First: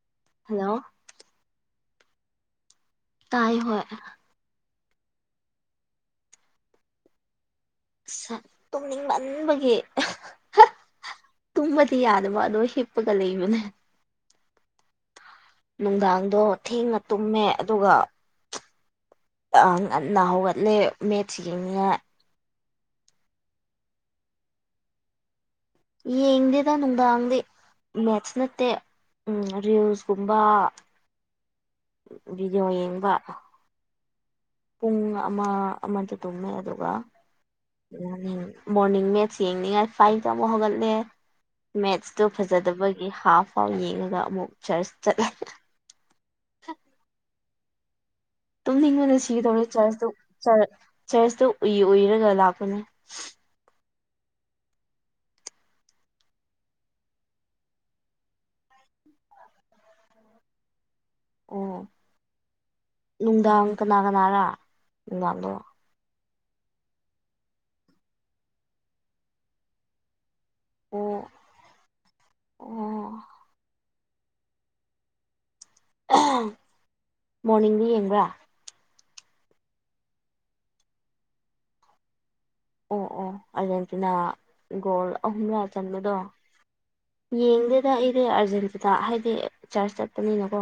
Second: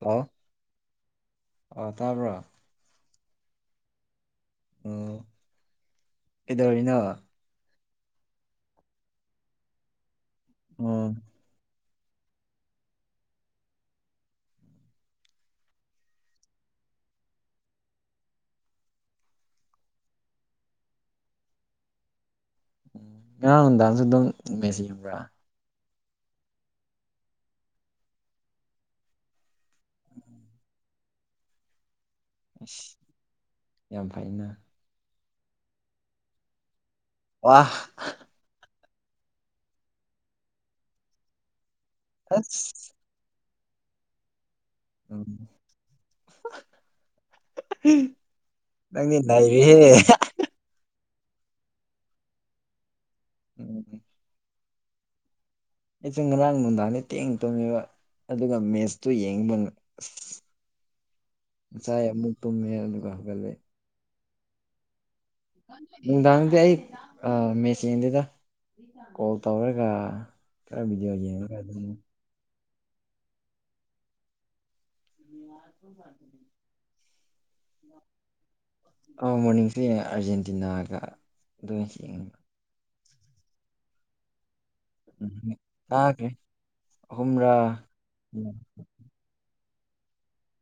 hello ꯑ ꯇꯥꯕ꯭ꯔꯥ ꯇꯥꯏ ꯍꯣꯏ ꯑꯣ ꯀꯩꯗꯧꯔꯤꯅꯣ [unintelligible] ꯇꯨꯝꯅꯤꯡꯃꯟꯕꯒꯤ ꯑꯣ ꯇꯨꯝꯕꯗꯤ ꯌꯥꯗꯕ ꯑꯗꯣ ꯍꯤꯞꯄꯒ ꯂꯩꯕꯅꯦ ꯅꯨꯡꯗꯥꯡꯗꯣ ꯊꯦꯡꯅ ꯇꯨꯝꯃꯦ ꯑꯗꯨꯒ ꯑ ꯉꯟꯅ ꯍꯧꯒꯠꯂꯦ ꯃꯦꯠꯁ ꯌꯦꯡꯅꯤꯉꯥꯏ ꯎꯝ ꯉꯔꯥꯡ ꯅꯨꯡꯗꯥꯡꯁꯨ ꯑꯗꯨꯝ ꯃꯦꯁꯤ ꯌꯦꯡꯕ꯭ꯔꯥ ꯌꯦꯡꯗꯦꯗ ꯅꯨꯡꯗꯥꯡꯗꯤ ꯃꯦꯠꯁ ꯅꯠꯇꯦ ꯔꯤꯟꯁꯀꯨꯝꯕ ꯚꯤꯗꯤꯑꯣ ꯑꯁ ꯌꯦꯡꯕ ꯌꯥꯝ ꯐꯩꯅ ꯄꯨꯡ ꯑꯃ ꯑꯃꯗ ꯇꯨꯝꯃꯦ ꯑꯗꯨꯒ ꯋꯥ [unintelligible] ꯃꯣꯔꯅꯤꯡ ꯃꯦꯠꯁ ꯌꯦꯡꯅꯤꯡꯉꯥꯏ ꯐꯥꯏꯚꯇ ꯑꯃꯨꯛ ꯍꯧꯒꯠꯂꯦ ꯃꯦꯠꯁꯇꯣ ꯑꯁ ꯐꯖꯗꯕꯩ ꯒꯤ ꯍꯥꯞ ꯐꯥꯎ ꯌꯦꯡꯉꯒ ꯑꯃꯨꯛ ꯆꯔꯆ ꯆꯠꯂꯦ [unintelligible] ꯅꯪꯗꯤ ꯅꯩꯔꯦꯍꯦ ꯆ ꯆ꯭ꯔꯁꯇꯣ ꯎꯏ ꯎꯏꯔꯒ ꯂꯥꯛꯄꯅꯦ [unintelligible] ꯑꯦꯆꯦ ꯉꯔꯥꯡ ꯅꯨꯡꯗꯥꯡꯅꯦ ꯊꯦꯡꯅ ꯇꯨꯝꯃꯦꯕ ꯑꯗꯨꯒ ꯃꯦꯠꯁꯇꯨ ꯌꯦꯡꯕ ꯑꯁ ꯑꯣ ꯉꯁꯥꯏ ꯑꯃꯨꯛ ꯇꯨꯝꯃꯦ ꯑꯗꯨꯒ ꯍꯧꯒꯠꯂꯦ ꯅꯨꯡꯗꯥꯡ ꯀꯅꯥ ꯀꯅꯥꯔꯥ ꯅꯨꯡꯗꯥꯡꯗꯣ ꯅꯨꯡꯗꯥꯡꯗꯤ ꯑꯩ ꯑ ꯃꯦꯠꯁ ꯌꯦꯡꯗꯦꯗ ꯀꯣꯜ ꯇꯧꯔꯒ ꯈꯔ ꯚꯤꯗꯤꯌꯣ ꯑꯣ ꯌꯦꯡꯂꯒ ꯑꯗꯨꯝ ꯑꯣ ꯃꯣꯔꯅꯤꯡꯗꯤ ꯌꯦꯡꯕ꯭ꯔꯥ ꯑꯧ ꯃꯣꯔꯅꯤꯡꯁꯨ ꯌꯦꯡꯉꯦ ꯑꯥꯔꯖꯦꯟꯇꯤꯅꯥꯒ ꯑꯗꯨ [unintelligible] ꯑꯣ ꯑꯣ ꯑꯔꯖꯦꯟꯇꯤꯅꯥ ꯒꯣꯜ ꯑꯍꯨꯝꯂꯥ ꯆꯟꯕꯗꯣ ꯀꯥꯈ꯭ꯔꯦ ꯑꯍꯨꯝꯔꯥ ꯌꯦꯡꯗꯦꯗ ꯑꯩꯗꯤ ꯎꯝ ꯑꯥꯔꯖꯦꯟꯇꯤꯅ ꯍꯥꯏꯗꯤ ꯆꯥꯔꯖ ꯆꯠꯄꯅꯤꯅꯀꯣ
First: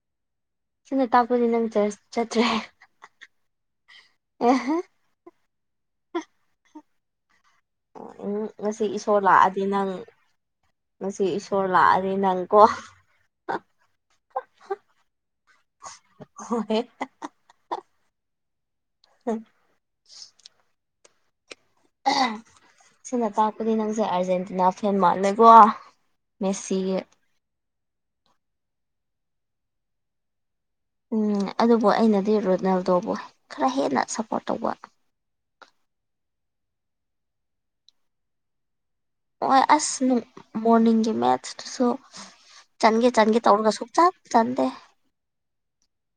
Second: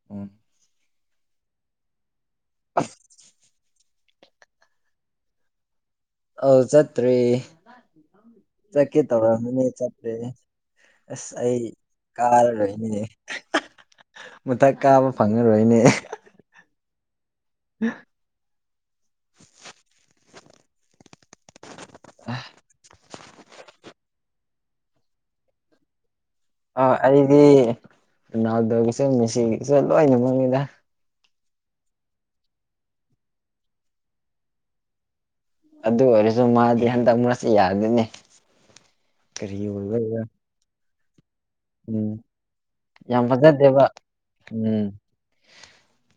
[unintelligible] ꯁꯤꯅ ꯇꯥꯛꯄꯗꯤ ꯅꯪ ꯆ꯭ꯔꯖ ꯆꯠꯇ꯭ꯔꯦ ꯑꯁ ꯑꯣ ꯆꯠꯇ꯭ꯔꯦ ꯎꯝ ꯉꯁꯤ ꯆꯠꯀꯦ ꯏꯁꯣꯔ ꯂꯥꯛꯑꯗꯤ ꯇꯧꯔꯝꯕꯅꯦ ꯅꯪ ꯆꯠꯇ꯭ꯔꯦ ꯉꯁꯤ ꯑꯁ ꯑꯩ ꯏꯁꯣꯔ ꯂꯥꯛꯑꯗꯤ ꯅꯪꯀꯣ ꯀꯥꯔꯔꯣꯏꯅꯤꯅꯦ ꯃꯊꯛ ꯀꯥꯕ ꯐꯪꯉꯔꯣꯏꯅꯦ ꯍꯣꯏ [unintelligible] ꯁꯤꯅ ꯇꯥꯛꯄꯗꯤ ꯅꯪꯁꯦ ꯑꯥꯔꯖꯦꯟꯇꯤꯅꯥ ꯐꯦꯟ ꯃꯥꯟꯂꯦꯀꯣ ꯑ ꯑꯩꯗꯤ ꯔꯣꯅꯥꯜꯗꯣꯒꯤꯁꯨ ꯃꯦꯁꯤꯒꯤꯁꯨ ꯂꯣꯏꯅ ꯃꯛꯅꯤꯗ ꯎꯝ ꯑꯗꯨꯕꯨ ꯑꯩꯅꯗꯤ ꯔꯣꯅꯦꯜꯗꯣꯕ ꯈꯔ ꯍꯦꯟꯅ ꯁꯞꯄꯣꯔꯠ ꯇꯧꯕ ꯑꯗꯨ ꯑꯣꯏꯔꯁꯨ ꯃꯥꯗꯤ ꯍꯟꯗꯛ ꯃꯥꯁꯤ ꯌꯥꯗꯦꯅꯦ ꯑꯣ ꯀꯔꯤ ꯑꯁ ꯑꯣꯏꯕꯩꯔ ꯅꯨꯡ ꯃꯣꯔꯅꯤꯡꯒꯤ [unintelligible] ꯑꯗꯨꯁꯨ ꯎꯝ ꯆꯟꯒꯦ ꯌꯥꯝ ꯆꯟꯒꯦ ꯇꯧꯔꯒ ꯐꯖꯗꯦꯕ ꯁꯨꯡꯆꯟ ꯆꯟꯗꯦ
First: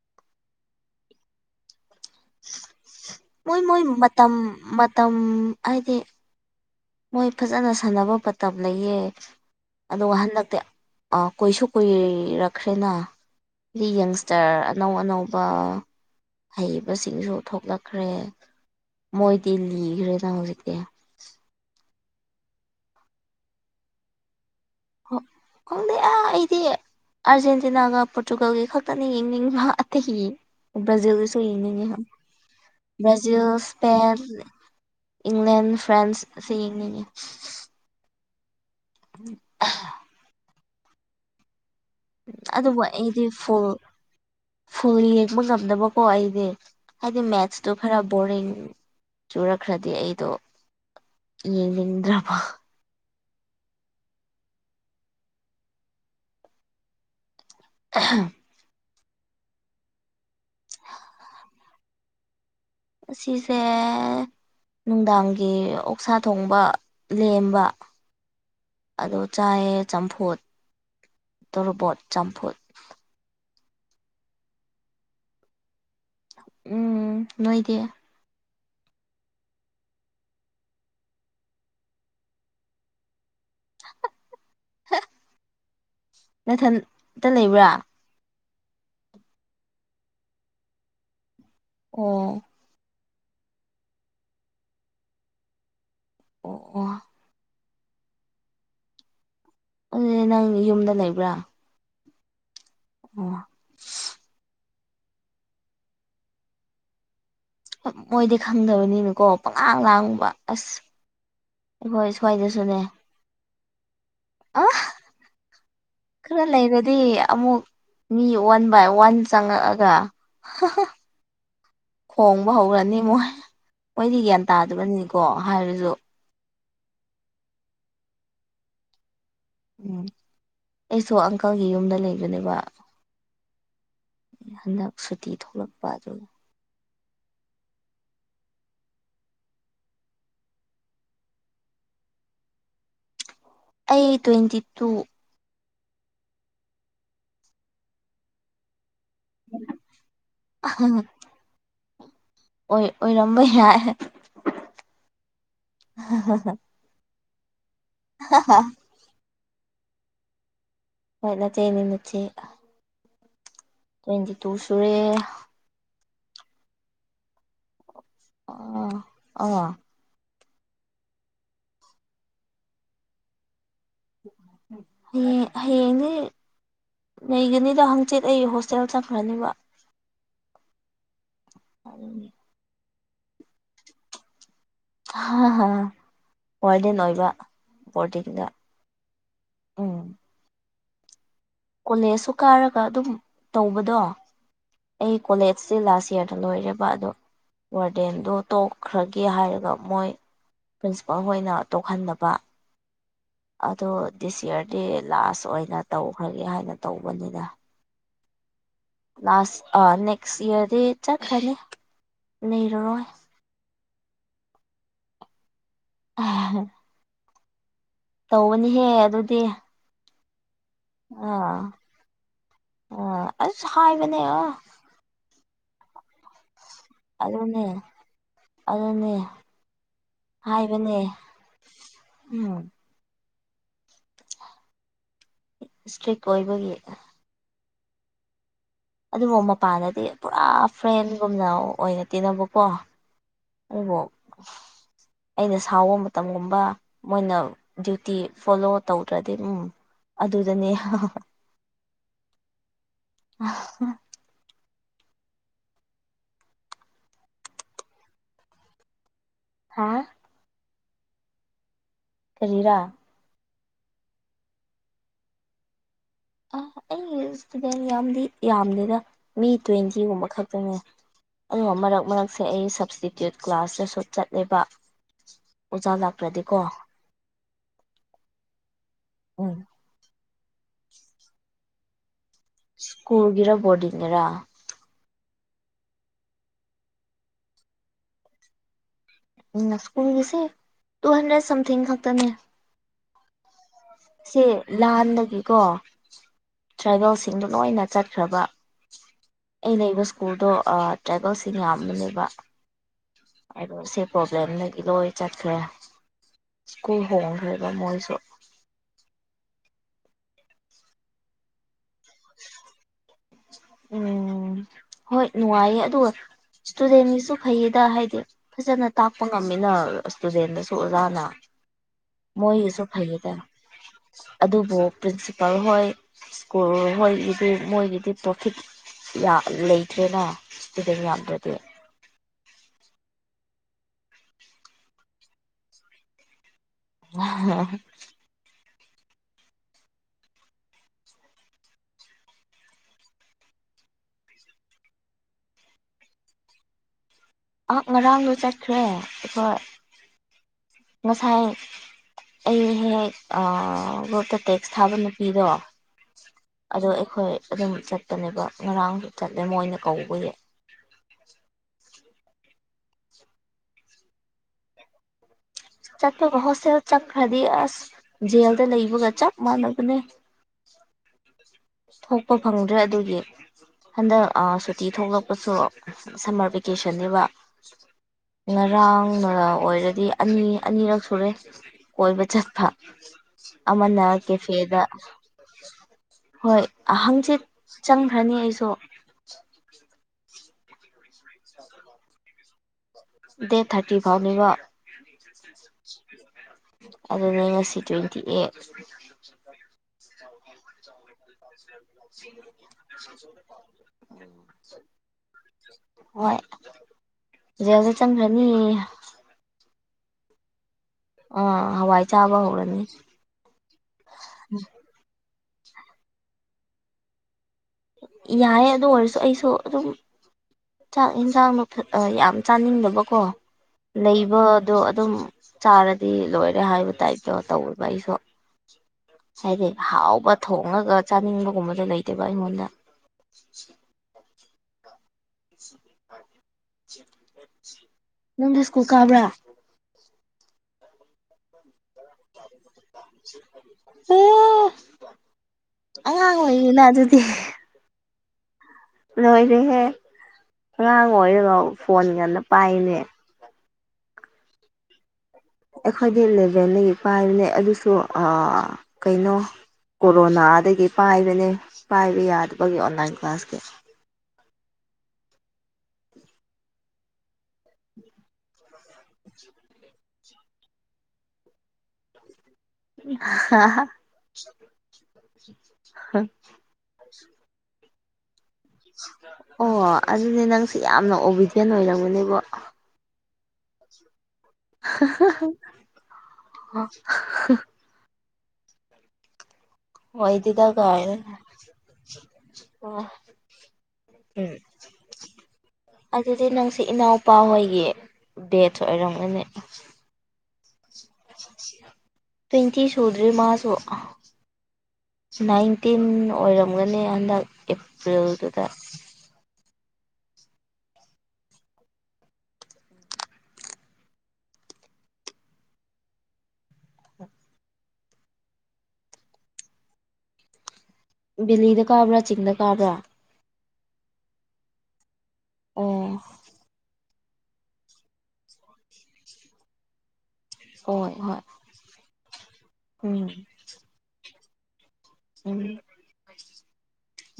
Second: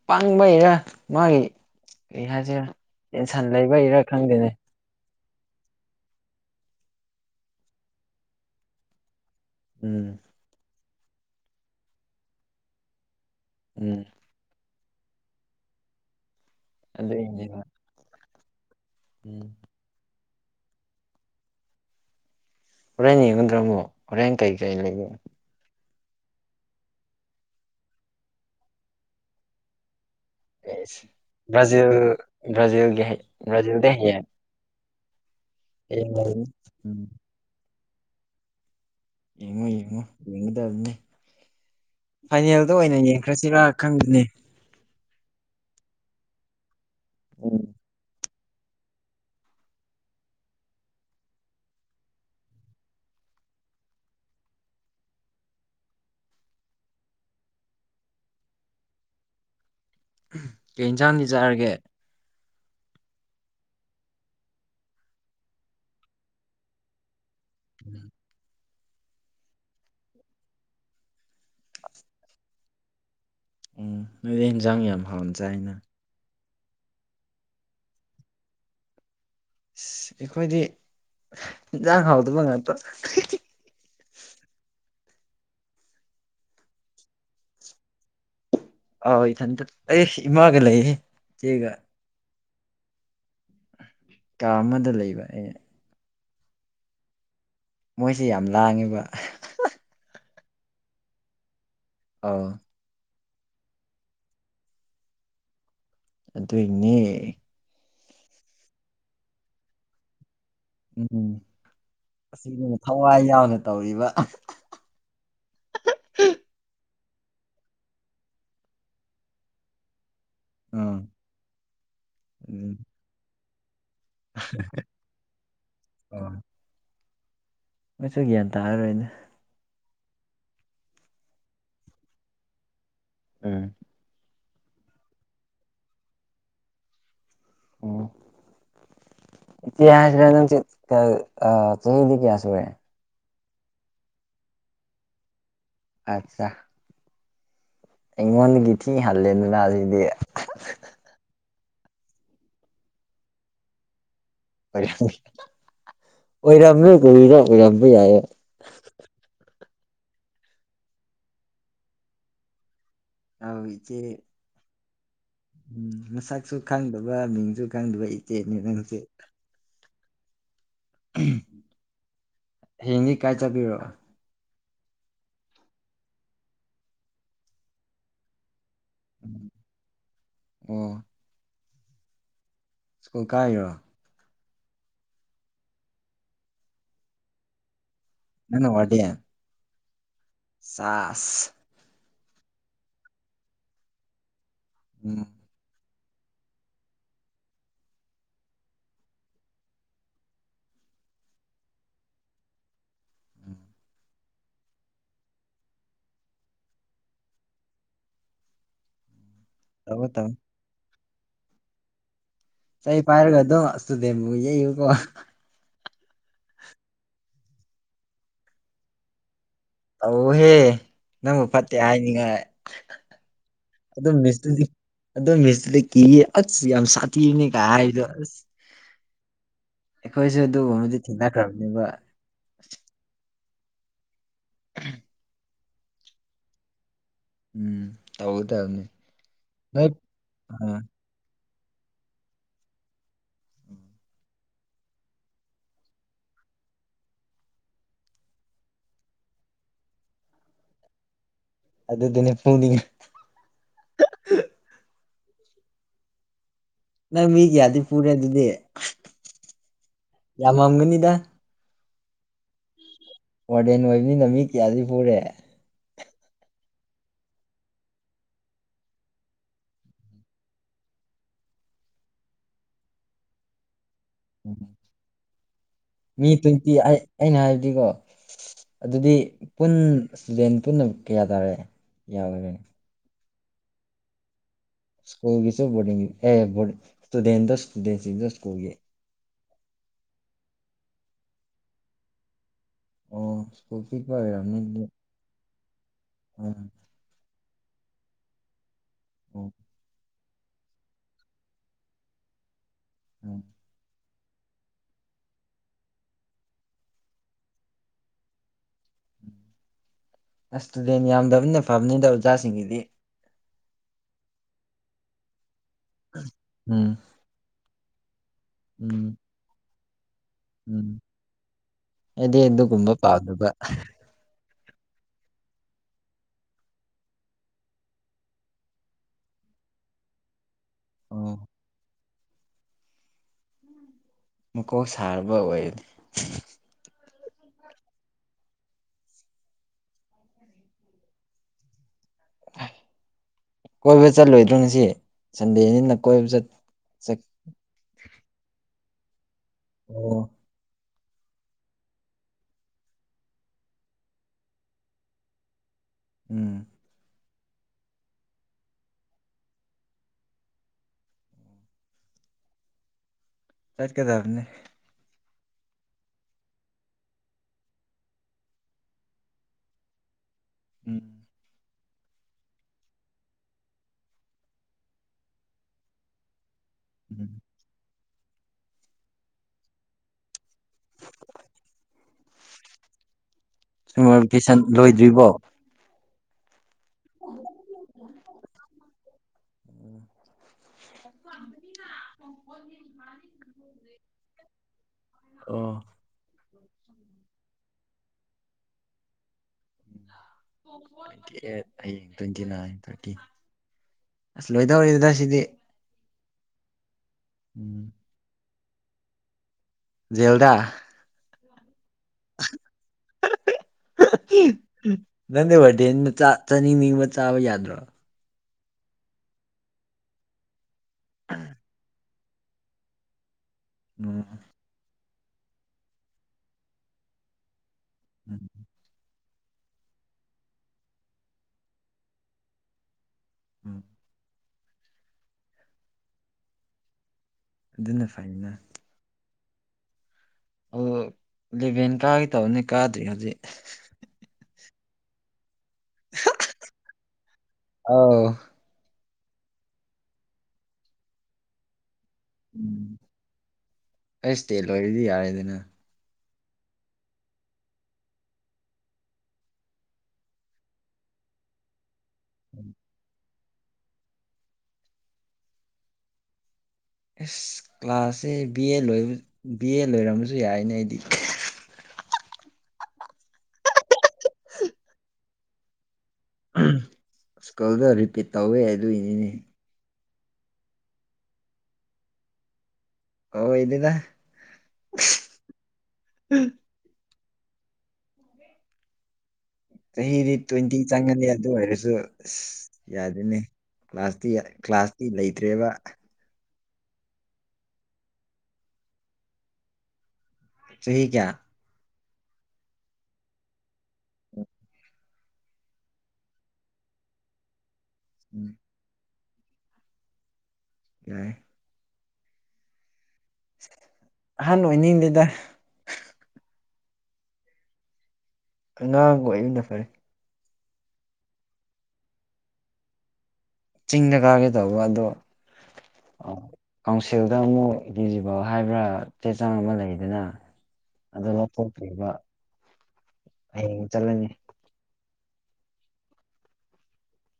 ꯄꯡꯕꯩꯔꯥ ꯃꯥꯒꯤ ꯀꯔꯤ ꯍꯥꯏꯁꯤꯔ ꯇꯦꯟꯁꯟ ꯂꯩꯕꯩꯔꯥ ꯈꯪꯗꯦꯅꯦ ꯇꯝ ꯍꯥꯏꯗꯤ ꯃꯣꯏ ꯐꯖꯅ ꯁꯥꯟꯅꯕ ꯃꯇꯝ ꯂꯩꯌꯦ ꯎꯝ ꯑꯗꯣ ꯍꯟꯗꯛꯇꯤ ꯑꯥ ꯀꯨꯏꯁꯨ ꯀꯨꯏꯔꯛꯈ꯭ꯔꯦꯅ ꯎꯝ [unintelligible] ꯇꯔ ꯑꯅꯧ ꯑꯅꯧꯕ ꯍꯩꯕꯁꯤꯡꯁꯨ ꯑꯗꯨꯏꯅꯦꯕ ꯊꯣꯛꯂꯛꯈ꯭ꯔꯦ ꯎꯝ ꯃꯣꯏꯗꯤ ꯂꯤꯈ꯭ꯔꯦꯗ ꯍꯧꯖꯤꯛꯇꯤ ꯍꯣꯔꯦꯟ ꯌꯦꯡꯒꯗ꯭ꯔꯥ ꯅꯪꯕꯨ ꯍꯣꯔꯦꯟ ꯀꯩ ꯀꯩ ꯂꯩꯒꯦ ꯍ ꯈꯪꯗꯦ ꯑꯩꯗꯤ ꯑꯥꯔꯖꯦꯟꯇꯤꯅꯥꯒ ꯄꯣꯔꯇꯨꯒꯜꯒꯤ ꯈꯛꯇꯅ ꯌꯦꯡꯅꯤꯡꯕ ꯑꯇꯩ ꯕ꯭ꯔꯥꯖꯤꯜꯁꯨ ꯌꯦꯡꯅꯤꯡꯉꯤ ꯕ꯭ꯔꯥꯖꯤꯜ ꯕ꯭ꯔꯥꯖꯤꯜꯒꯤ ꯕ꯭ꯔꯥꯖꯤꯜ ꯕ꯭ꯔꯥꯖꯤꯜꯗ ꯇ ꯍꯌꯦꯡ ꯏꯪꯂꯦꯟ ꯍꯌꯦꯡ ꯐ꯭ꯔꯥꯟꯁ ꯂꯩꯅꯤ ꯑꯁꯤ ꯎꯝ ꯌꯦꯡꯅꯤꯡꯉꯤ ꯌꯦꯡꯉꯣ ꯌꯦꯡꯉꯣ ꯌꯦꯒꯗꯕꯅꯦ ꯐꯥꯏꯅꯦꯜꯗ ꯑꯗꯨꯕꯨ ꯑꯣꯏꯅ ꯑꯩꯗꯤ ꯌꯦꯡꯈ꯭ꯔꯁꯤꯔ ꯐꯨꯜ ꯈꯪꯗꯦꯅꯦ ꯐꯨꯜ ꯌꯦꯡꯕ ꯉꯝꯗꯕꯀꯣ ꯑꯩꯗꯤ ꯍꯥꯏꯗꯤ ꯎꯝ ꯃꯦꯠꯁꯇꯣ ꯈꯔ ꯕꯣꯔꯤꯡ ꯆꯨꯔꯛꯈ꯭ꯔꯗꯤ ꯑꯩꯗꯣ ꯌꯦꯡꯅꯤꯡꯗ꯭ꯔꯕ ꯑꯍꯝ ꯀꯩ ꯏꯟꯁꯥꯡꯗꯤ ꯆꯥꯔꯒꯦ ꯑꯁꯤꯁꯦ ꯅꯨꯡꯗꯥꯡꯒꯤ ꯑꯣꯛꯁꯥ ꯊꯣꯡꯕ ꯂꯦꯝꯕ [inaudible] ꯑꯗꯣ ꯆꯥꯏꯑꯦ ꯆꯝꯐꯨꯠ ꯇꯣꯔꯕꯣꯠ ꯆꯝꯐꯨꯠ ꯎꯝ ꯅꯣꯏꯗꯤ ꯍꯦꯟꯖꯥꯡ ꯌꯥꯝ ꯍꯥꯎꯅ ꯆꯥꯏꯅ ꯎꯝ ꯅꯣꯏꯗꯤ ꯏꯁ ꯑꯩꯈꯣꯏꯗꯤ ꯏꯟꯁꯥꯡ ꯍꯥꯎꯗꯕ ꯉꯥꯛꯇ ꯃꯊꯟꯇ ꯂꯩꯕ꯭ꯔꯥ ꯑꯥꯎ ꯏꯊꯟꯇ ꯑꯩ ꯏꯃꯥꯒ ꯂꯩꯌꯦ ꯏꯆꯦꯒ ꯑꯣ ꯀꯥ ꯑꯃꯗ ꯂꯩꯕ ꯑꯩꯅ ꯑꯣ ꯑꯣ ꯃꯣꯏꯁꯦ ꯌꯥꯝ ꯂꯥꯡꯉꯦꯕ ꯑꯗꯨꯗꯤ ꯅꯪ ꯌꯨꯝꯗ ꯂꯩꯕ꯭ꯔꯥ ꯑꯥꯎ ꯑꯣ ꯑꯗꯨꯏꯅꯦ ꯃꯣꯏꯗꯤ ꯈꯪꯗꯕꯅꯤꯅꯀꯣ ꯄꯪꯉꯥꯡ ꯂꯥꯡꯕ ꯑꯁ ꯎꯝ ꯑꯩꯈꯣꯏ ꯑꯁꯤꯅ ꯁ꯭ꯋꯥꯏꯗꯁꯨꯅꯦ ꯊꯋꯥꯏ ꯌꯥꯎꯅ ꯇꯧꯔꯤꯕ ꯑ ꯈꯔ ꯂꯩꯔꯗꯤ ꯑꯃꯨꯛ ꯃꯤ ꯋꯥꯟ ꯕꯥꯏ ꯋꯥꯟ ꯆꯪꯉꯛꯑꯒ ꯑꯥ ꯈꯣꯡꯕ ꯎꯝ ꯍꯧꯔꯅꯤ ꯃꯣꯏ ꯃꯣꯏꯗꯤ ꯒ꯭ꯌꯥꯟ ꯇꯥꯗꯕꯅꯤꯀꯣ ꯍꯥꯏꯔꯁꯨ ꯑ ꯃꯣꯏꯁꯨ ꯒ꯭ꯌꯥꯟ ꯇꯥꯔꯔꯣꯏꯅꯦ ꯎꯝ ꯑꯩꯁꯨ ꯑꯪꯀꯜꯒꯤ ꯌꯨꯝꯗ ꯂꯩꯕꯅꯦꯕ ꯎꯝ ꯍꯟꯗꯛ ꯁꯨꯇꯤ ꯊꯣꯛꯂꯛꯄ ꯑꯗꯨ [inaudible] ꯏꯁꯤ ꯍꯥꯏꯁꯤꯔꯥ ꯅꯪꯁꯦ ꯆꯍꯤꯗꯤ ꯀꯌꯥ ꯁꯨꯔꯦ ꯑꯩ ꯇ꯭ꯋꯦꯟꯇꯤ ꯇꯨ ꯑꯠꯆꯥ ꯑꯩꯉꯣꯟꯗꯒꯤ ꯊꯤ ꯍꯜꯂꯦꯗꯅ ꯑꯁꯤꯗꯤ ꯍꯝ ꯑꯣꯏ ꯑꯣꯏꯔꯝꯕ ꯌꯥꯏ ꯑꯣꯏꯔꯃꯦ ꯀꯩꯅꯣ ꯑꯣꯏꯔꯝꯕꯥ ꯌꯥꯏ ꯑ ꯍ [unintelligible] ꯍꯣꯏ ꯅꯆꯦꯅꯤ ꯅꯆꯦ ꯍ [unintelligible] ꯇ꯭ꯋꯦꯟꯇꯤ ꯇꯨ ꯁꯨꯔꯦ ꯎꯝ ꯃꯁꯛꯁꯨ ꯈꯪꯗꯕ ꯃꯤꯡꯁꯨ ꯈꯪꯗꯕ ꯏꯆꯦꯅꯤ ꯑꯣ ꯅꯪꯁꯦ ꯑꯣ ꯍꯌꯦꯡꯗꯤ ꯀꯥꯏ ꯆꯠꯕꯤꯔꯑꯣ ꯍꯌꯦꯡ ꯍꯌꯦꯡꯗꯤ ꯂꯩꯒꯅꯤꯗꯣ ꯍꯪꯆꯤꯠ ꯑꯩ ꯍꯣꯁꯇꯦꯜ ꯆ ꯐꯥꯅꯤꯕꯥ ꯑꯣ ꯎ ꯁ꯭ꯀꯨꯜ ꯀꯥꯏꯔꯣ ꯍꯥ ꯍꯥ ꯋꯔꯗꯦꯟ ꯑꯣꯏꯕꯥ ꯕꯣꯔꯗꯤꯡꯗꯥ ꯅꯪꯅꯥ ꯋꯥꯔꯗꯦꯟ ꯎꯝ ꯁꯥꯁ ꯀꯣꯂꯦꯖꯁꯨ ꯀꯥꯔꯒ ꯑꯗꯨꯝ ꯇꯧꯕꯗꯣ ꯑꯩ ꯎꯝ ꯀꯣꯂꯦꯖ ꯁꯤ ꯂꯥꯁ ꯌꯔꯗ ꯂꯣꯏꯔꯦꯕ ꯑꯗꯣ ꯋꯥꯔꯗꯦꯟꯗꯣ ꯇꯣꯛꯈ꯭ꯔꯒꯦ ꯍꯥꯏꯔꯒ ꯃꯣꯏ ꯄ꯭ꯔꯤꯟꯁꯤꯄꯜ ꯍꯣꯏꯅ ꯇꯣꯛꯍꯟꯗꯕꯥ ꯑꯗꯣ ꯗꯤꯁ ꯌꯌꯥꯔꯗꯤ ꯂꯥꯁ ꯑꯣꯏꯅ ꯇꯧꯈ꯭ꯔꯒꯦ ꯍꯥꯏꯅ ꯇꯧꯕꯅꯤꯅ ꯂꯥꯁ ꯇꯧꯋꯣ ꯇꯧꯋꯣ ꯅꯦꯛꯁ ꯏꯌꯔꯗꯤ ꯆꯠ ꯈ꯭ꯔꯅꯤ ꯆꯩ ꯄꯥꯏꯔꯒꯗꯣ ꯁꯇꯨꯗꯦꯟꯕꯨ ꯌꯦꯌꯨ ꯀꯣ ꯑ ꯇꯧꯕꯅꯤꯍꯦ ꯑꯗꯨꯗꯤ ꯇꯧꯍꯦ ꯅꯪꯕꯨ ꯑꯥ ꯐꯠꯇꯦ ꯍꯥꯏꯅꯤꯡꯉꯥꯏ ꯑ ꯑꯁ ꯑꯗꯨꯝ ꯍꯥꯏꯕꯅꯦ ꯑ ꯃꯤꯁꯇꯨꯗꯤ ꯑꯗꯨꯝ ꯃꯤꯁꯤꯗ ꯀꯤꯌꯦ ꯑꯛꯁ ꯌꯥꯝ ꯁꯥꯠ ꯑꯗꯨꯅꯦ ꯑꯗꯨꯅꯦ ꯑꯩꯈꯣꯏꯁꯨ ꯑꯗꯨꯒꯨꯝꯕꯗꯤ ꯍꯥꯏꯕꯅꯦ ꯊꯦꯡꯅꯈ꯭ꯔꯕꯅꯦꯕ [unintelligible] ꯏꯁꯇ꯭ꯔꯤꯛ ꯑꯣꯏꯕꯒꯤ ꯎꯝ ꯇꯧꯒꯗꯕꯅꯤ ꯑꯗꯨꯕꯨ ꯅꯣꯏ ꯃꯄꯥꯟꯗꯗꯤ ꯄꯨꯔꯥ ꯑꯥ ꯐ꯭ꯔꯦꯟꯒꯨꯝꯅ ꯑꯣꯏꯅꯦ ꯇꯤꯅꯕꯀꯣ ꯑꯗꯨꯕꯨ ꯑꯩꯅ ꯁꯥꯎꯕ ꯃꯇꯝꯒꯨꯝꯕ ꯃꯣꯏꯅ ꯗ꯭ꯌꯨꯇꯤ ꯐꯣꯂꯣ ꯇꯧꯗ꯭ꯔꯗꯤ ꯎꯝ ꯑꯗꯨꯗꯅꯤ ꯑꯗꯨ ꯑꯗꯨꯅꯦ ꯄꯨꯨꯅꯤꯡꯉꯦ [unintelligible] ꯅꯪ ꯃꯤꯒꯤꯌꯥꯗꯤ ꯄꯨꯔꯦ ꯑꯗꯨꯗꯤ ꯍꯥꯥ ꯌꯥꯝꯃꯝꯒꯅꯤꯗ ꯀꯔꯤꯔꯥ ꯋꯥꯔꯗꯦꯟ ꯑꯣꯏꯕꯅꯤꯅ ꯃꯤ ꯀꯌꯥꯗꯤ ꯄꯨꯔꯦ ꯑ ꯑꯩꯒꯤ ꯏꯁꯇꯨꯗꯦꯟ ꯌꯥꯝꯗꯤ ꯌꯥꯝꯗꯦꯗ ꯃꯤ ꯇ꯭ꯋꯦꯟꯇꯤꯒꯨꯝꯕ ꯈꯛꯇꯅꯦ ꯑꯗꯨꯒ ꯃꯔꯛ ꯃꯔꯛꯁꯦ ꯑꯩ ꯁꯞꯁꯇꯤꯇ꯭ꯌꯨꯠ ꯀ꯭ꯂꯥꯁꯇꯁꯨ ꯆꯠꯂꯦꯕ ꯑꯣꯖꯥ ꯃꯤ ꯂꯥꯛꯇ꯭ꯔꯗꯤꯀꯣ ꯇ꯭ꯋꯦꯟꯇꯤ ꯑꯩ ꯑꯩꯅ ꯍꯥꯏꯕꯗꯤꯀꯣ ꯑꯗꯨꯗꯤ ꯎꯝ ꯄꯨꯟ ꯏꯁꯇꯨꯗꯦꯟ ꯄꯨꯝꯅ ꯀꯌꯥ ꯇꯥꯔꯦ ꯌꯥꯎ ꯍꯥꯏꯒꯅꯤ ꯁ꯭ꯀꯨꯜꯒꯤꯔ ꯕꯣꯔꯗꯤꯡꯒꯤꯔ ꯁ꯭ꯀꯨꯜꯒꯤꯁꯨ ꯕꯣꯔꯗꯤꯡ ꯑꯦ ꯕꯣꯔꯗꯤꯡ ꯏꯁꯇꯨꯗꯦꯟꯗꯣ ꯏꯁꯇꯨꯗꯦꯟꯁꯤꯡꯗ ꯁ꯭ꯀꯨꯜꯒꯤ ꯎꯝ ꯁ꯭ꯀꯨꯜꯒꯤꯁꯦ ꯇꯨ ꯍꯟꯗ꯭ꯔꯦꯠ ꯁꯝꯊꯤꯡ ꯈꯛꯇꯅꯦ ꯑꯣ ꯁꯀꯨꯜ ꯄꯤꯛꯄꯩ ꯑꯣꯏꯔꯝꯅꯤ ꯑꯗꯨꯗꯤ ꯍꯟꯗꯛꯒꯤꯀꯣ ꯎꯝ ꯇ꯭ꯔꯥꯏꯚꯦꯜꯁꯤꯡꯗꯣ ꯂꯣꯏꯅ ꯆꯠꯈ꯭ꯔꯕ ꯑꯣ ꯑꯩ ꯂꯩꯕꯁ ꯁꯀꯨꯜꯗꯣ ꯑ ꯇ꯭ꯔꯥꯏꯕꯦꯜꯁꯤꯡ ꯌꯥꯝꯕꯅꯦꯕ ꯎꯝ ꯍꯥꯏꯗꯣꯁꯦ ꯄ꯭ꯔꯣꯕ꯭ꯂꯦꯝꯅꯗꯤ ꯂꯣꯏ ꯆꯠꯈ꯭ꯔꯦ ꯁ꯭ꯀꯨꯜ ꯍꯣꯡꯈ꯭ꯔꯦꯕ ꯃꯣꯏꯁꯨ ꯑꯁꯇꯨꯗꯦꯟ ꯌꯥꯝꯗꯕꯅꯤꯅ ꯐꯕꯅꯤꯗ ꯑꯣꯖꯥꯁꯤꯡꯒꯤꯗꯤ ꯎꯝ ꯍꯣꯏ ꯅꯨꯡꯉꯥꯏꯌꯦ ꯑꯗꯨꯒ ꯎꯝ ꯏꯁꯇꯨꯗꯦꯟꯒꯤꯁꯨ ꯐꯩꯌꯦꯗ ꯍꯥꯏꯗꯤ ꯐꯖꯅ ꯎꯝ ꯇꯥꯛꯄ ꯉꯝꯃꯤꯅ ꯏꯁꯇꯨꯗꯦꯟꯗꯁꯨ ꯑꯣꯖꯥꯅ ꯍꯥꯏꯗꯤ ꯃꯣꯏꯒꯤꯁꯨ ꯑꯗꯨꯒꯨꯝꯕ ꯐꯩꯌꯦꯗ ꯄꯥꯝꯗꯕ ꯑꯗꯨꯕꯨ ꯄ꯭ꯔꯤꯟꯁꯤꯄꯜ ꯍꯣꯏ ꯁ꯭ꯀꯨꯜ ꯍꯣꯏꯒꯤꯁꯨ ꯃꯣꯏꯒꯤꯗꯤ ꯄ꯭ꯔꯣꯐꯤꯠ ꯌꯥ ꯂꯩꯇ꯭ꯔꯦꯅ ꯏꯁꯇꯨꯗꯦꯟ ꯑꯣ ꯌꯥꯝꯗ꯭ꯔꯗꯤ ꯃꯀꯣꯛ ꯁꯥꯔꯕ ꯑꯣꯏꯌꯦ [unintelligible] ꯀꯣꯏꯕ ꯆꯠꯂꯣꯏꯗ꯭ꯔꯣ ꯉꯁꯤ ꯁꯟꯗꯦꯅꯤꯅ ꯀꯣꯏꯕ ꯆꯠ ꯆꯛ ꯑ ꯉꯔꯥꯡꯗꯣ ꯆꯠꯈ꯭ꯔꯦ ꯑꯩꯈꯣꯏ ꯑꯣ ꯉꯁꯥꯏ ꯑꯩ ꯍꯦꯛ ꯑ ꯒ꯭ꯔꯨꯞꯇ ꯇꯦꯛꯁ ꯊꯥꯕ ꯅꯨꯄꯤꯗꯣ ꯎꯝ ꯑꯗꯣ ꯑꯩꯈꯣꯏ ꯑꯗꯨꯝ ꯆꯠꯄꯅꯦꯕ ꯉꯔꯥꯡꯁꯨ ꯆꯠꯂꯦ ꯃꯣꯏꯅ ꯀꯧꯕꯒꯤ ꯆꯠꯀꯗꯕꯅꯤ ꯆꯠꯄꯒ ꯍꯣꯁꯇꯦꯜ ꯆꯠꯈ꯭ꯔꯗꯤ ꯑꯁ ꯖꯦꯜꯗ ꯂꯩꯕꯒ ꯆꯞ ꯃꯥꯟꯅꯕꯅꯦ ꯎꯝ ꯊꯣꯛꯄ ꯐꯪꯗ꯭ꯔꯦ ꯑꯗꯨꯒꯤ ꯍꯟꯗꯛ ꯑ ꯁꯨꯇꯤ ꯊꯣꯛꯂꯛꯄꯁꯨ ꯁꯝꯃꯔ ꯚꯦꯛ ꯀꯦꯁꯟꯅꯦꯕ ꯎꯝ ꯉꯔꯥꯡꯉꯔꯥ ꯑꯣꯏꯔꯗꯤ ꯑꯅꯤ ꯑꯅꯤꯔꯛ ꯁꯨꯔꯦ ꯀꯣꯏꯕ ꯆꯠꯄ ꯑꯃꯅ ꯁꯝꯃꯔ ꯚꯦꯀꯦꯁꯟ ꯀꯦꯐꯦꯗ ꯂꯣꯏꯗ꯭ꯔꯤꯕꯣ ꯍꯣꯏ ꯑꯍꯪꯆꯤꯠ ꯆꯪꯈ꯭ꯔꯅꯤ ꯑꯩꯁꯨ [unintelligible] ꯗꯦꯠ ꯊꯥꯔꯇꯤ ꯐꯥꯎꯅꯦꯕ ꯑꯣ ꯑꯗꯨꯅꯦ ꯉꯁꯤ ꯇꯣꯏꯟꯇꯤ ꯑꯦꯠ ꯇꯣꯏꯟꯇꯤ ꯑꯦꯠ ꯑꯁ ꯂꯣꯏꯗꯧꯔꯦꯗ ꯁꯤꯗꯤ [unintelligible] ꯍꯣꯏ ꯖꯦꯜꯗ ꯎꯝ ꯆꯪꯈ꯭ꯔꯅꯤꯌꯦ ꯖꯦꯜꯗꯥ ꯑ ꯍꯋꯥꯏ ꯆꯥꯕ ꯍꯧꯔꯅꯤ ꯅꯪꯗꯤ ꯋꯥꯔꯗꯦꯟꯅꯤꯅ ꯆꯥ ꯆꯅꯤꯡꯅꯤꯡꯕ ꯆꯥꯕ ꯌꯥꯗ꯭ꯔꯣ ꯌꯥꯏꯌꯦ ꯑꯗꯨ ꯑꯣꯏꯔꯁꯨ ꯑꯩꯁꯨ ꯑꯗꯨꯝ ꯆꯥꯛ ꯏꯟꯁꯥꯡ ꯐꯠ ꯑ ꯌꯥꯝ ꯆꯥꯅꯤꯡꯗꯕꯀꯣ ꯎꯝ ꯂꯩꯕ ꯗꯣ ꯑꯗꯨꯝ ꯆꯥꯔꯗꯤ ꯂꯣꯏꯔꯦ ꯍꯥꯏꯕ ꯇꯥꯏꯞꯇꯣ ꯇꯧꯋꯦꯕ ꯑꯩꯁꯨ ꯎꯝ ꯍꯥꯏꯗꯤ ꯍꯥꯎꯕ ꯊꯣꯡꯉꯒ ꯆꯥꯅꯤꯡꯕꯒꯨꯝꯕꯗꯣ ꯂꯩꯇꯦꯕ ꯑꯩꯉꯣꯟꯗ ꯎꯝ [unintelligible] ꯑꯗꯨꯅ ꯐꯩꯅ ꯀꯨꯀꯥꯕ꯭ꯔꯥ [unintelligible] ꯂꯦꯚꯦꯟ ꯀꯥꯒꯦ ꯇꯧꯕꯅꯤ ꯀꯥꯗ꯭ꯔꯤ ꯍꯧꯖꯤꯛ ꯑꯣ ꯑꯉꯥꯡ ꯑꯣꯏꯔꯤꯅ ꯑꯗꯨꯗꯤ ꯑꯧ ꯂꯣꯏꯔꯦꯍꯦ ꯑꯉꯥꯡ ꯑꯣꯏꯔꯒ ꯐꯣꯟ ꯉꯟꯅ ꯄꯥꯏꯌꯦꯅꯦ ꯑꯩꯁ ꯇꯦ ꯂꯣꯏꯔꯗꯤ ꯌꯥꯔꯦꯗꯅ ꯑꯩꯈꯣꯏꯗꯤ ꯏꯂꯦꯚꯦꯜꯗꯒꯤ ꯄꯥꯏꯕꯅꯦ ꯑꯗꯨꯁꯨ ꯑꯥ ꯀꯩꯅꯣ ꯀꯣꯔꯣꯅꯥꯗꯒꯤ ꯄꯥꯏꯕꯅꯦ ꯄꯥꯏꯕ ꯌꯥꯗꯕꯒꯤ ꯑꯣꯟꯂꯥꯏꯟ ꯀ꯭ꯂꯥꯁꯀꯤ ꯑꯦꯁ ꯀ꯭ꯂꯥꯁꯁꯦ ꯕꯤ ꯑꯦ ꯂꯣꯏꯕꯠ ꯕꯤ ꯑꯦ ꯂꯣꯏꯔꯝꯕꯁꯨ ꯌꯥꯏꯅꯦ ꯑꯩꯗꯤ [unintelligible] [unintelligible] ꯁ꯭ꯀꯜꯗ ꯔꯤꯄꯤꯠ ꯇꯧꯋꯦ ꯑꯗꯨꯏꯅꯤꯅꯦ ꯑꯣ ꯑꯗꯨꯗꯤ ꯅꯪꯁꯦ ꯌꯥꯝꯅ ꯑꯣꯕꯤꯗꯤꯌꯦꯟ ꯑꯣꯏꯔꯝꯒꯅꯦꯕꯨ ꯑꯣꯏꯗꯦꯗ [unintelligible] ꯆꯍꯤꯗꯤ ꯑꯣꯏꯗꯦꯗ ꯇꯣꯏꯟꯇꯤ ꯀꯥꯏꯅ ꯆꯪꯉꯅꯤ ꯑꯗꯨ ꯑꯣꯏꯔꯁꯨ ꯑꯁ ꯑꯣ ꯌꯥꯗꯣꯏꯅꯦ ꯀ꯭ꯂꯥꯁꯇꯤ ꯀ꯭ꯂꯥꯁꯇꯤ ꯂꯩꯇ꯭ꯔꯦꯕ ꯑꯗꯨꯗꯤ ꯅꯪꯁꯤ ꯏꯅꯥꯎꯄꯥ ꯍꯣꯏꯒꯤ ꯕꯦꯠꯁ ꯑꯣꯏꯔꯝꯒꯅꯤ ꯆꯍꯤ ꯀꯌꯥ ꯇꯣꯏꯟꯇꯤ ꯁꯨꯗ꯭ꯔꯤ ꯃꯥꯁꯨ ꯅꯥꯏꯟꯇꯤꯟ ꯑꯣꯏꯔꯝꯒꯅꯤ ꯍꯟꯗꯛ ꯎꯝ ꯑꯦꯄ꯭ꯔꯤꯜꯗꯨꯗ ꯌꯥꯏꯌꯦ ꯑꯍꯟ ꯑꯣꯏꯅꯤꯡꯗꯦꯗ ꯑꯉꯥꯡꯒ ꯑꯣꯏꯕꯅ ꯐꯔꯦ ꯕꯦꯂꯤꯗ ꯀꯥꯕ꯭ꯔꯥ ꯆꯤꯡꯗ ꯀꯥꯕ꯭ꯔꯥ ꯆꯤꯡꯗ ꯀꯥꯒꯦ ꯇꯧꯕ ꯑꯗꯣ ꯑꯣ ꯑꯥ ꯀꯥꯎ ꯁꯤꯜꯗꯃꯨꯛ ꯏꯂꯤꯖꯤꯕꯜ ꯍꯥꯏꯕ꯭ꯔꯥ ꯆꯦ ꯆꯥꯡ ꯑꯃ ꯂꯩꯗꯅ ꯍꯣꯏ ꯑꯗꯨ ꯍꯣꯏ ꯂꯧꯇ‌ꯣꯛꯇ꯭ꯔꯤꯕ ꯎꯝ ꯆꯠꯂꯅꯤ ꯎꯝ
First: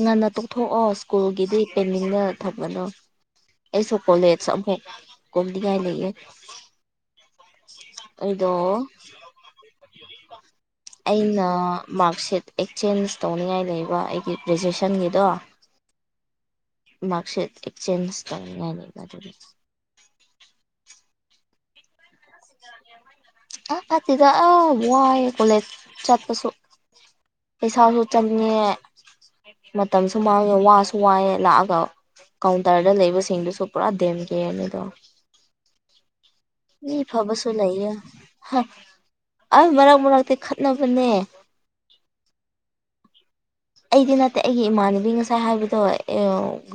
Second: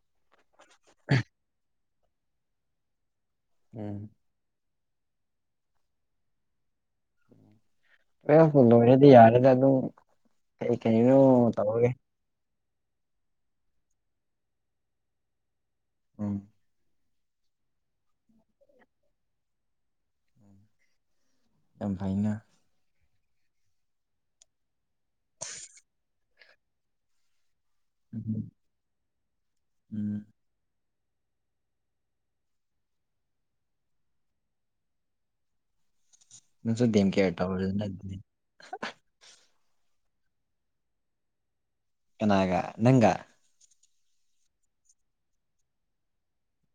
ꯉꯟꯅ ꯇꯣꯛꯊꯣꯛꯑꯣ ꯁ꯭ꯀꯨꯜꯒꯤꯗꯤ ꯄꯦꯟꯅꯤꯡꯅ ꯊꯝꯕꯗ‌ꯣ ꯑꯩꯁꯨ ꯎꯝ ꯀꯣꯜꯂꯦ ꯁ‌ꯑꯃꯨꯛ ꯀꯨꯝꯅꯤꯉꯥꯏ ꯂꯩꯌ‌ꯦ ꯇ꯭ꯋ‌ꯦꯜꯞ ꯄꯨ ꯂ‌ꯣꯏꯔꯗꯤ ꯌꯥꯔꯦꯗ ꯑꯗꯨ ꯑꯩꯅ ꯃꯥꯔꯛꯁꯤꯠ ꯑꯦꯛꯆꯦꯟꯖ ꯇꯧꯅꯤꯡꯉꯥꯏ ꯂꯩꯕ ꯑꯩꯒꯤ ꯒ꯭ꯔꯦꯖꯨꯋꯦꯁꯟꯒꯤꯗꯣ ꯎꯝ ꯃꯥꯔꯛꯁꯤꯠ ꯑꯦꯛꯆꯦꯟꯖ ꯇꯧꯅꯤꯉꯥꯏ ꯂꯩꯕ ꯑꯗꯨꯒꯤ ꯌꯥꯝ ꯐꯩꯅꯥ ꯑ ꯅꯠꯇꯤꯗ ꯑꯥ ꯋꯥꯏꯌ‌ꯦ ꯀꯣꯂꯦꯖ ꯆꯠꯄꯁꯨ ꯄꯩꯁꯥꯁꯨ ꯆꯪꯉꯦ ꯃꯇꯝꯁꯨ ꯎꯝ ꯃꯥꯡ ꯉ‌ꯦ ꯋꯥꯁꯨ ꯋꯥꯏꯌꯦ ꯂꯥꯛꯑꯒ ꯀꯥꯎꯟꯇꯔꯗ ꯂꯩꯕꯁꯤꯡꯗꯨꯁꯨ ꯄꯨꯔꯥ ꯗꯦꯝ ꯀꯤꯌꯔꯅꯤ ꯗꯣ ꯅꯪꯁꯨ ꯃꯤ ꯗꯦꯝ ꯀꯦꯌꯔ ꯐꯕꯁꯨ ꯇꯧꯔꯦꯗꯅ ꯂꯩꯌꯦ ꯑꯗꯨꯗꯤ ꯍ ꯑꯥ ꯃꯔꯛ ꯃꯔꯛꯇ ꯈꯠꯅꯕꯅꯦ ꯀꯅꯥꯒ ꯅꯪꯒ ꯑꯩꯗꯤ ꯅꯠꯇꯦ ꯑꯩꯒꯤ ꯏꯃꯥꯟꯅꯕꯤ ꯉꯁꯥꯏ ꯍꯥꯏꯕꯗꯣ ꯑꯦꯌꯣ